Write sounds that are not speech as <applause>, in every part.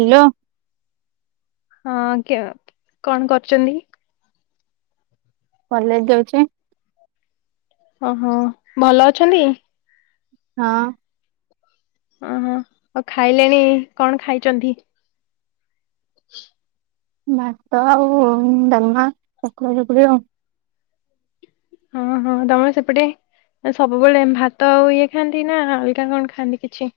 Hello. ହଁ କେ କଣ କରୁଛନ୍ତି। କଲେଜ ଯାଉଛି। ଓହୋ ଭଲ ଅଛନ୍ତି। ହଁ। ଉଁ ହୁଁ ଆଉ ଖାଇଲେଣି କଣ ଖାଇଛନ୍ତି। ଭାତ ଆଉ ଡାଲମା ଚକୁଡ଼ା ଚକୁଡି ଆଉ। ହଁ ହଁ ତମ ସେପଟେ। ଏ ସବୁବେଳେ ଭାତ ଆଉ ଇଏ ଖାଆନ୍ତି ନା ଅଲଗା କଣ ଖାଆନ୍ତି କିଛି।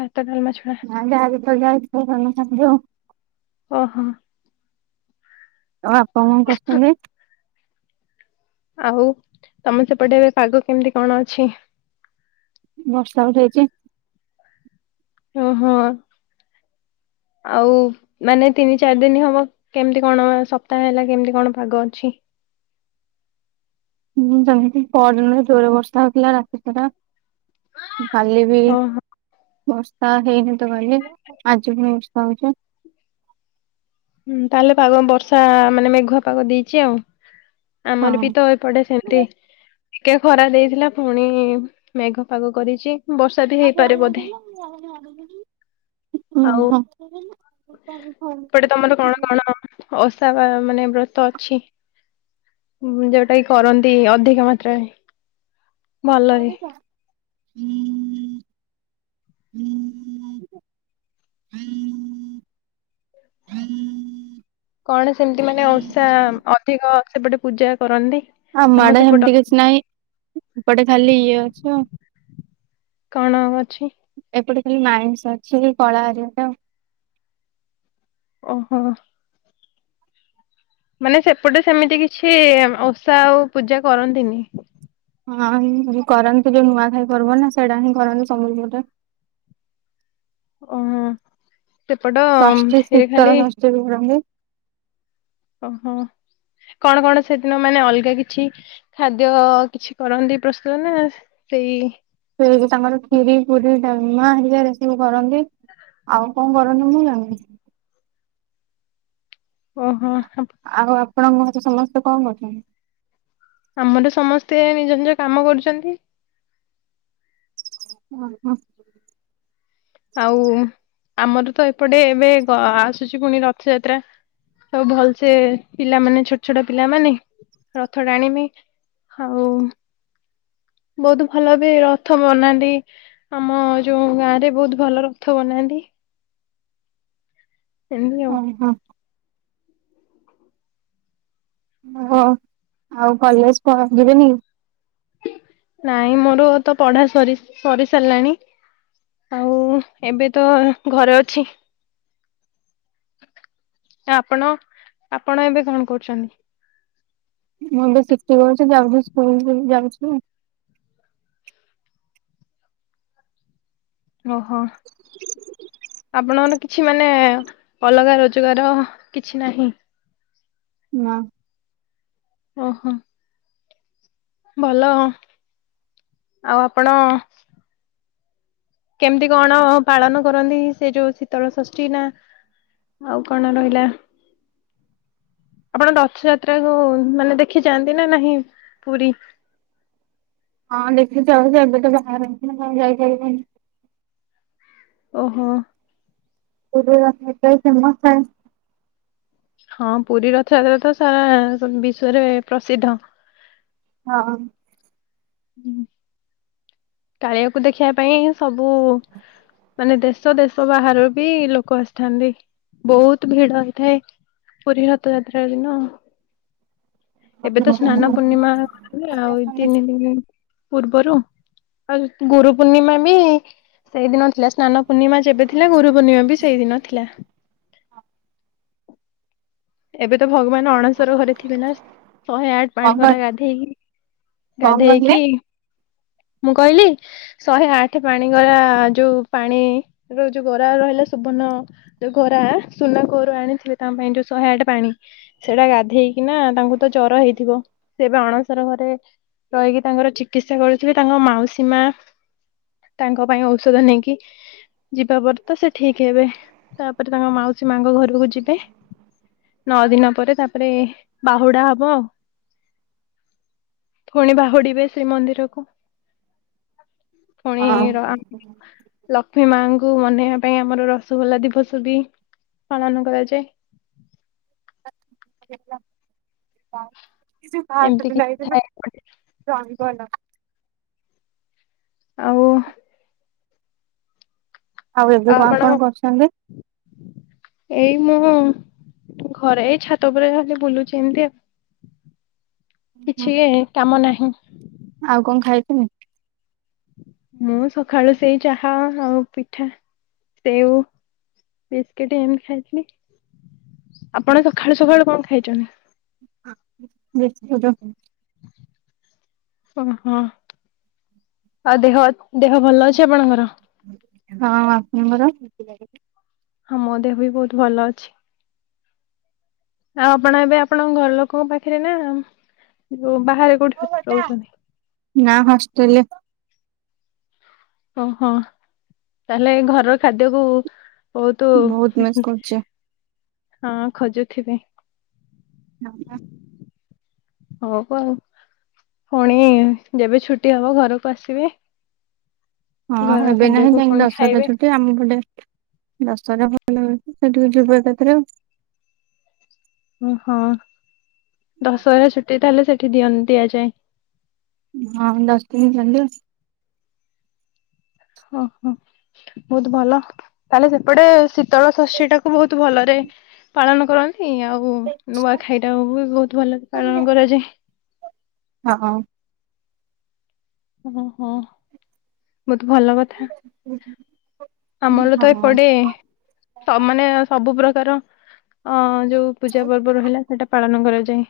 ଭାତ ଡାଲମା ଛଡ଼ା। ନାଁ ଯା ଯେତେ ବେଳେ ଥାଏ ସେତେ ବେଳେ ସେଇଆ ଖାଆନ୍ତି ଆଉ। ଓହୋ। ଆଉ ଆପଣ କଣ କରୁଛନ୍ତି? ଆଉ ତମେ ସେପଟେ ଏବେ ପାଗ କେମିତି କଣ ଅଛି? ବର୍ଷା ଉଠେଇଛି। ଓହଁ ଆଉ ମାନେ ତିନି ଚାରି ଦିନ ହବ କେମିତି କଣ ସପ୍ତାହ ହେଲା କେମିତି କଣ ପାଗ ଅଛି? ହୁଁ ଯେମିତି ପରଦିନ ଜୋର ବର୍ଷା ହେଉଥିଲା ରାତି ସାରା। କାଲି ବି ଓହୋ ବର୍ଷା ହେଇନି ତ କାଲି। ଆଜି ବି ବର୍ଷା ହଉଛି। ହୁଁ ତାହେଲେ ପାଗ ବର୍ଷା ମାନେ ମେଘୁଆ ପାଗ ଦେଇଛି ଆଉ। ଆମର ହଁ। ବି ତ ଏପଟେ ସେମତି ଟିକେ ଖରା ଦେଇଥିଲା। ପୁଣି ମେଘ ପାଗ କରିଛି। ବର୍ଷା ବି ଅ ହେଇପାରେ ହଁ। ବୋଧେ <unintelligible> ସେପଟେ ତମର କଣ କଣ ଓସା ବା ମାନେ ବ୍ରତ ଅଛି? ଯୋଉଟା କି କରନ୍ତି ଅଧିକ ମାତ୍ରାରେ। କଣ ଭଲରେ କ <unintelligible> ହୁଁ ହୁଁ <inaudible> ହୁଁ ହୁଁ <inaudible> କଣ ସେମିତି ମାନେ ଓଷା ଅଧିକ ସେପଟେ ପୂଜା କରନ୍ତି? ଆମ ତମ ଆଡେ ସେପଟ ହେମିତି କିଛି ନାହିଁ। ଏପଟେ ଖାଲି ଇଏ ଅଛି ଆଉ। କଣ ଅଛି? ଏପଟେ ଖାଲି ମାଇନ୍ସି ଅଛି। କଳା ହରିକା ଆଉ ଓହୋ। ମାନେ ସେପଟେ ସେମିତି କିଛି ଓଷା ଆଉ ପୂଜା କରନ୍ତିନି? ହଁ କରନ୍ତି। ଯୋଉ ନୂଆ ଖାଇ ପରବ ନା ସେଇଟା ହିଁ କରନ୍ତି। ସମ୍ବଲପୁ ପଟେ ଓହୋ। ସେପଟ ରେ ଖାଲି ରଁ <unintelligible> ଓହୋ। କଣ କଣ ସେଦିନ ମାନେ ଅଲଗା କିଛି ଖାଦ୍ୟ କିଛି କରନ୍ତି ପ୍ରସ୍ତୁତ ନା ସେଇ ସେ ତାଙ୍କର ଖୀରି ପୁରୀ ଡାଲମା ହେରିକା ସବୁ କରନ୍ତି। ଆଉ କଣ କରନ୍ତି ମୁଁ ଜାଣିନି। ଓହୋ। ଆଉ ଆପଣଙ୍କ ଘର ସମସ୍ତେ କଣ କରୁଛନ୍ତି? ଆମର ସମସ୍ତେ ନିଜ ନିଜ କାମ କରୁଛନ୍ତି। ଓ ହୁଁ। ଆଉ ଆମର ତ ଏପଟେ ଏବେ ଆସୁଛି ପୁଣି ରଥଯାତ୍ରା। ଆଉ ଭଲସେ ପିଲାମାନେ ଛୋଟ ଛୋଟ ପିଲାମାନେ ରଥ ଟାଣିବେ। ଆଉ ବହୁତ ଭଲ ବି ରଥ ବନାନ୍ତି। ଆମ ଯୋଉ ଗାଁ ରେ ବହୁତ ଭଲ ରଥ ବନାନ୍ତି। ସେମିତି ଆଉ। ଓହୋ ହଉ ଆଉ କଲେଜ ପ ଯିବେନି? ନାଇଁ ମୋର ତ ପଢା ସରି ସରି ସାରିଲାଣି। ଆଉ ଏବେ ତ ଘରେ ଅଛି। ଆପଣ ଆପଣ ଏବେ କଣ କରୁଛନ୍ତି? ମୁଁ ଏବେ ସିଟି କରୁଛି। ଯାଉଛି ସ୍କୁଲ ଯାଉଛି। ଓହୋ। ଆପଣଙ୍କର କିଛି ମାନେ ଅଲଗା ରୋଜଗାର କିଛି ନାହିଁ? ନାଁ ଓହୋ। ଭଲ। ଆଉ ଆପଣ କେମିତି କଣ ପାଳନ କରନ୍ତି ସେ ଯଉ ଶୀତଳ ଷଷ୍ଠୀ ନା ଆଉ କଣ ରହିଲା ଆପଣ ରଥଯାତ୍ରାକୁ ମାନେ ଦେଖି ଯାଆନ୍ତି ନା ନାହିଁ ପୁରୀ? ହଁ ଦେଖି <unintelligible> ଏବେ ତ ବାହାର ହେଇଛି ନା <unintelligible> ଯାଇପାରିବନି। ଓହୋ। <unintelligible> ରଥ <unintelligible> ଫେମସ ହେ ହଁ ପୁରୀ ରଥଯାତ୍ରା ତ ସାରା ବିଶ୍ଵରେ ପ୍ରସିଦ୍ଧ। ହଁ ହୁଁ କାଳିଆକୁ ଦେଖିବା ପାଇଁ ସବୁ ମାନେ ଦେଶ ଦେଶ ବାହାରୁ ବି ଲୋକ ଆସିଥାନ୍ତି ବହୁତ ଭିଡ ହେଇଥାଏ। ପୁରୀ ରଥ ଯାତ୍ରା ଦିନ ଏବେ କଣ ତ ସ୍ନାନ ପୂର୍ଣ୍ଣିମା <unintelligible> ଆଉ ତିନି ଦିନ ପୂର୍ବରୁ। ଆଉ ଗୁରୁ ପୂର୍ଣ୍ଣିମା ବି ସେଇଦିନ ଥିଲା ସ୍ନାନ ପୂର୍ଣ୍ଣିମା ଯେବେ ଥିଲା ଗୁରୁ ପୂର୍ଣ୍ଣିମା ବି ସେଇଦିନ ଥିଲା। ଏବେ ତ ଭଗବାନ ଅଣସର ଘରେ ଥିବେ ନା ଶହେ ଆଠ ପାଣି ଭରା ଗାଧେଇକି। କହିଲେ? ଗାଧେଇକି, ମୁଁ କହିଲି ଶହେ ଆଠ ପାଣି ଗରା ଯୋଉ ପାଣି ର ଯୋଉ ଗରା ରହିଲା ସୁବର୍ଣ୍ଣ ଯୋଉ ଗରା ସୁନା କୂଅରୁ ଆଣିଥିବେ ତା ପାଇଁ ଯୋଉ ଶହେ ଆଠ ପାଣି ସେଟା ଗାଧେଇକିନା ତାଙ୍କୁ ତ ଜର ହେଇଥିବ ସେ ଏବେ ଅଣସର ଘରେ ରହିକି ତାଙ୍କର ଚିକିତ୍ସା କରୁଥିବେ, ତାଙ୍କ ମାଉସୀ ମା ତାଙ୍କ ପାଇଁ ଔଷଧ ନେଇକି ଯିବା ପରେ ତ ସେ ଠିକ ହେବେ, ତାପରେ ତାଙ୍କ ମାଉସୀ ମାଙ୍କ ଘରକୁ ଯିବେ। ନଅ ଦିନ ପରେ ତାପରେ ବାହୁଡା ହବ। ଫୁଣି ବାହୁଡିବେ ଶ୍ରୀମନ୍ଦିରକୁ ଫୁଣି ର <unintelligible> ଲକ୍ଷ୍ମୀ ମାଙ୍କୁ ମନେଇବା ପାଇଁ ଆମର ରସଗୋଲା ଦିବସ ବି ପାଳନ କରାଯାଏ। <unintelligible> ଏମିତି କିଛି ଥାଏ <unintelligible> ଆଉ ଆଉ ଏବେ କଣ ଆପଣ କଣ କରୁଛନ୍ତି? ଏଇ ମୁଁ ଘରେ ଏଇ ଛାତ ଉପରେ ଖାଲି ବୁଲୁଛି ଏମତି କିଛି କାମ ନାହିଁ। ଆଉ କଣ ଖାଇଥିମି ମୁଁ ସକାଳୁ ସେଇ ଚାହା ଆଉ ପିଠା ସେଉ। ବିସ୍କିଟ ଏମିତି ଖାଇଥିଲି, ଆପଣ ସଖାଳୁ ସଖାଳୁ କଣ ଖାଇଛନ୍ତି? ବିସ୍କୁଟୁ। ଓହୋ ଆଉ ଦେହ ଦେହ ଭଲ ଅଛି ଆପଣଙ୍କର? ହଁ, ଆପଣଙ୍କର? ହଁ ମୋ ଦେହ ବି ବହୁତ ଭଲ ଅଛି। ଆଉ ଆପଣ ଏବେ ଆପଣଙ୍କ ଘର ଲୋକ ପାଖରେ ନା ଯଉ ବାହାରେ କୋଉଠି? ରହୁଛନ୍ତି ନା ହଷ୍ଟେଲ ଓହୋ ତାହେଲେ ଘରର ଖାଦ୍ୟକୁ ବହୁତୁ ବହୁତ ମିସ୍ କରୁଛି। ହଁ ଖୋଜୁଥିବେ। <unintelligible> <unintelligible> ଆଉ ଫୁଣି ଯେବେ ଛୁଟି ହବ ଘରକୁ ଆସିବେ। ହଁ ଘର ଏବେ ନାହିଁ ଖାଦ୍ୟକୁ <unintelligible> ପୁଣି ଦଶରା ଖାଇବେ ଛୁଟି ଆମ <unintelligible> ଦଶରା ଭଲ <unintelligible> ସେଠିକୁ ଯିବୁ ଏକା ଥରେ ଓହଁ ଦଶହରା ଛୁଟି ତାହେଲେ ସେଠି ଦିଅନ୍ତି ଏ ଯାଏ। ହଁ ଦଶ ଦିନି ଯାଣିଲୁ। ଓହୋ। ବହୁତ ଭଲ ତାହେଲେ ସେପଟେ ଶୀତଳ ଶସ୍ୟ ଟାକୁ ବହୁତ ଭଲରେ ପାଳନ କରନ୍ତି ଆଉ ନୂଆଁଖାଇ ଟାକୁ ବି ବହୁତ ଭଲରେ ପାଳନ କରାଯାଏ। ହଁ। ଓହୋ ବହୁତ ଭଲ କଥା। ହଁ ଆମର ତ ଏପଟେ ସ ମାନେ ସବୁ ପ୍ରକାର ଅ ଯୋଉ ପୂଜା ପର୍ବ ରହିଲା। ସେଇଟା ପାଳନ କରାଯାଏ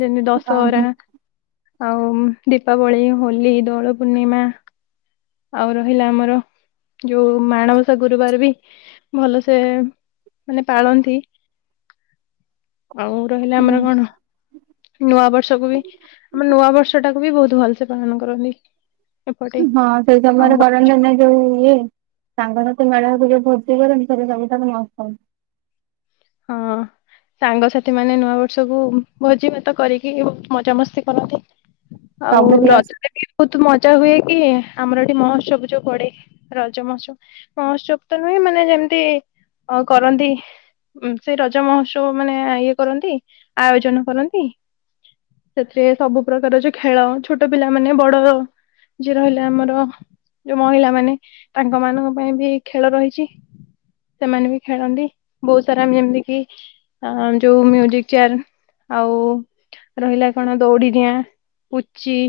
ଯେମିତି ଦଶହରା ଆଉ ଦୀପାବଳି। ହୋଲି ଦୋଳ ପୂର୍ଣ୍ଣିମା। ଆଉ ରହିଲା ଆମର ଯୋଉ ମାଣବସା ଗୁରୁବାର ବି ଭଲସେ ମାନେ ପାଳନ୍ତି। <inaudible> ଆଉ ରହିଲା ଆମର କଣ ନୂଆ ବର୍ଷକୁ ବି ଆମ ନୂଆବର୍ଷ ଟାକୁ ବି ବହୁତ ଭଲସେ ପାଳନ କରନ୍ତି। ଏପଟେ ସେଇ ଆଉ ସମୟରେ କରନ୍ତିନା ଯୋଉ ଇଏ ସାଙ୍ଗସାଥି ମେଳହେଇକି ଯୋଉ ଭୋଜି କରନ୍ତି ସେରା ସବୁଖାଲି ମଟନ୍। ହଁ <inaudible> ସାଙ୍ଗସାଥି ମାନେ ନୂଆ ବର୍ଷକୁ ଭୋଜିଭାତ କରିକି ବହୁତ ମଜାମସ୍ତି କରନ୍ତି। ଆଉ ସବୁ କ୍ଲାସ ରଜ। <unintelligible> ବହୁତ ମଜା ହୁଏ କି ଆମର ଏଠି ମହୋତ୍ସବ ଯୋଉ ପଡ଼େ ରଜମହତ୍ସ। ମହୋତ୍ସବ ତ ନୁହେଁ ମାନେ ଯେମିତି ଅ କରନ୍ତି। ସେଇ ରଜ ମହୋତ୍ସବ ମାନେ ଇଏ କରନ୍ତି ଆୟୋଜନ କରନ୍ତି। ସେଥିରେ ସବୁ ପ୍ରକାର ଯୋଉ ଖେଳ ଛୋଟ ପିଲା ମାନେ ବଡ଼ ଯିଏ ରହିଲା ଆମର ଯୋଉ ମହିଳା ମାନେ ତାଙ୍କମାନଙ୍କ ପାଇଁବି ଖେଳ ରହିଚି ସେମାନେ ବି ଖେଳନ୍ତି। ସେରା ଯେମିତି କି ଅ ଯୋଉ ମ୍ୟୁଜିକ୍ ଚେୟାର ଆଉ ରହିଲା କଣ ଦୋଉଡ଼ିଡିଆଁ ପୁଚି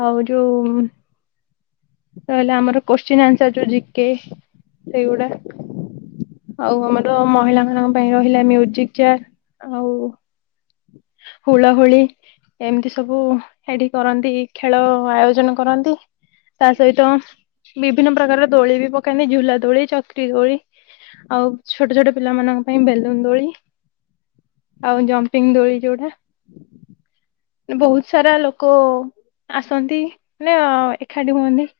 ଆଉ ଯୋଉ ରହିଲା ଆମର କୋଶ୍ଚିନ୍ ଆନ୍ସାର୍ ଯୋଉ ଜିକେ ସେଇଗୁଡ଼ା ଆଉ ଆମର ମହିଳା ମାନଙ୍କ ପାଇଁ ରହିଲା ମ୍ୟୁଜିକ୍ ଚେୟାର ଆଉ ହୁଳ ହୁଳି ଏମିତି ସବୁ ଏଠି କରନ୍ତି ଖେଳ ଆୟୋଜନ କରନ୍ତି। ତା ସହିତ ବିଭିନ୍ନ ପ୍ରକାର ଦୋଳି ବି ପକାନ୍ତି ଝୁଲା ଦୋଳି ଚକ୍ରି ଦୋଳି ଆଉ ଛୋଟ ଛୋଟ ପିଲାମାନାନଙ୍କ ପାଇଁ ବେଲୁନ୍ ଦୋଳି ଆଉ ଜମ୍ପ ପିଙ୍ଗଦୋଳି ଯୋଉଟା ବହୁତ ସାରା ଲୋକ ଆସନ୍ତି ନାଁ ଏଖାଟି ହୁଅନ୍ତି।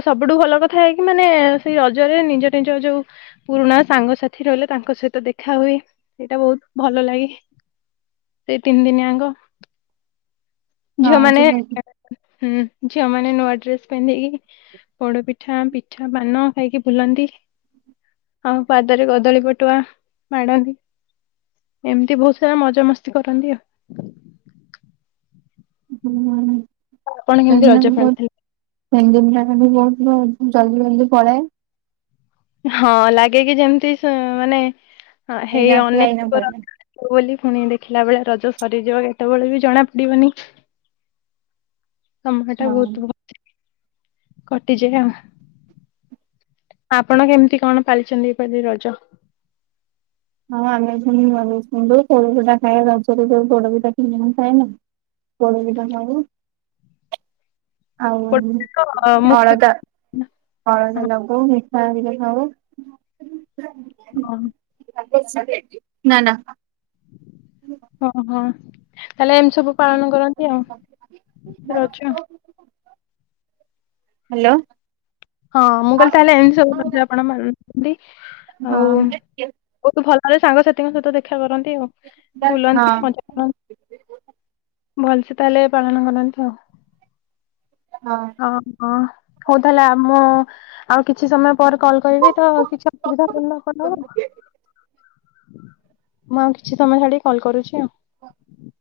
ଆଉ ସବୁଠୁ ଭଲ କଥା ହେଇକି ମାନେ ସେଇ ରଜରେ ନିଜ ନିଜ ଯୋଉ ପୁରୁଣା ସାଙ୍ଗସାଥି ରହିଲେ ତାଙ୍କ ସହିତ ଦେଖା ହୁଏ ଏଇଟା ବହୁତ ଭଲ ଲାଗେ। ସେଇ ତିନି ଦିନିଆଙ୍ଗ ହଁ ଝିଅମାନେ ସେ- ହୁଁ, ହୁଁ ଝିଅ ମାନେ ନୂଆ ଡ୍ରେସ୍ ପିନ୍ଧିକି ପୋଡ଼ପିଠା ପି ଠା ପାନ ଖାଇକି ବୁଲନ୍ତି। ଆଉ ପାଦରେ କଦଳୀ ପଟୁଆ ମାଡ଼ନ୍ତି। ଏମିତି ବହୁତ ସାରା ମଜା ମସ୍ତି କରନ୍ତି ଆଉ। ହୁଁ ଆପଣ କେମିତି ରଜ ସେଇନାଗି ବୋହୁତ ପାଳିଥିଲେ? <unintelligible> ବି ବୋହୁତ ବୋହୁ ଜଲ୍ଦି ଜଲ୍ଦି ପଳାଏ। ହଁ ଲାଗେ କି ଯେମତି ସେ ମାନେ ଅ ହେଇ ଏଇନା ଆସିଲା ଏଇନା ଅନେକର ପଳେଇଲା ତ ବୋଲି ପୁଣି ଦେଖିଲା ବେଳେ ରଜ ସରିଯିବ କେତେବେଳେ ବି ଜଣା ପଡ଼ିବନି। ସମୟଟା ହଁ। ବହୁତ୍ ବ <unintelligible> ଆପଣ କେମିତି କଣ ପାଳିଛନ୍ତି ଏପାଳି ରଜ? ହଁ ଆମେ ପୁଣି ନୂଆ ଡ୍ରେସ୍ ପିନ୍ଧୁ। ପୋଡ଼ ପିଠା ଖାଏ ରଜରେ ଯୋଉ ପୋଡ <unintelligible> ଖାଏ ନା। ପୋଡ଼ ପିଠା ଖାଉ। ଆଉ ଗୋଟେ ତ, ଅ ମୁଖ୍ୟ ଅଳତା ପିଠା। ଅଳତା ହଁ ଲଗାଉ ମିଠା ହେରିକା ଖାଉ। <unintelligible> <unintelligible> ନା ନା। <unintelligible> ହଁ ହଁ ତାହେଲେ ଏମିତି ସବୁ ପାଳନ କରନ୍ତି ଆଉ। ରଜ ହ୍ୟାଲୋ। ହଁ ମୁଁ କହିଲି ତାହେଲେ ଏମିତି ସବୁ ରଜ ଆପଣ ମନାନ୍ତି। ଆଉ ବହୁତ ଭଲରେ ସାଙ୍ଗସାଥିଙ୍କ ସହିତ ଦେଖା କରନ୍ତି ଆଉ। ବୁଲନ୍ତି ମଜା <unintelligible> ଭଲସେ ତାହେଲେ ପାଳନ କରନ୍ତି ଆଉ। <unintelligible> <unintelligible> ହଉ ତାହେଲେ ଆ ମୁଁ ଆଉ କିଛି ସମୟ ପରେ କଲ କରବି ତ ହଁ କିଛି ଅସୁବିଧା। <unintelligible> <inaudible> ମୁଁ ଆଉ କିଛି ସମୟ ଛାଡି କଲ୍ କରୁଚି ଆଉ। <unintelligible>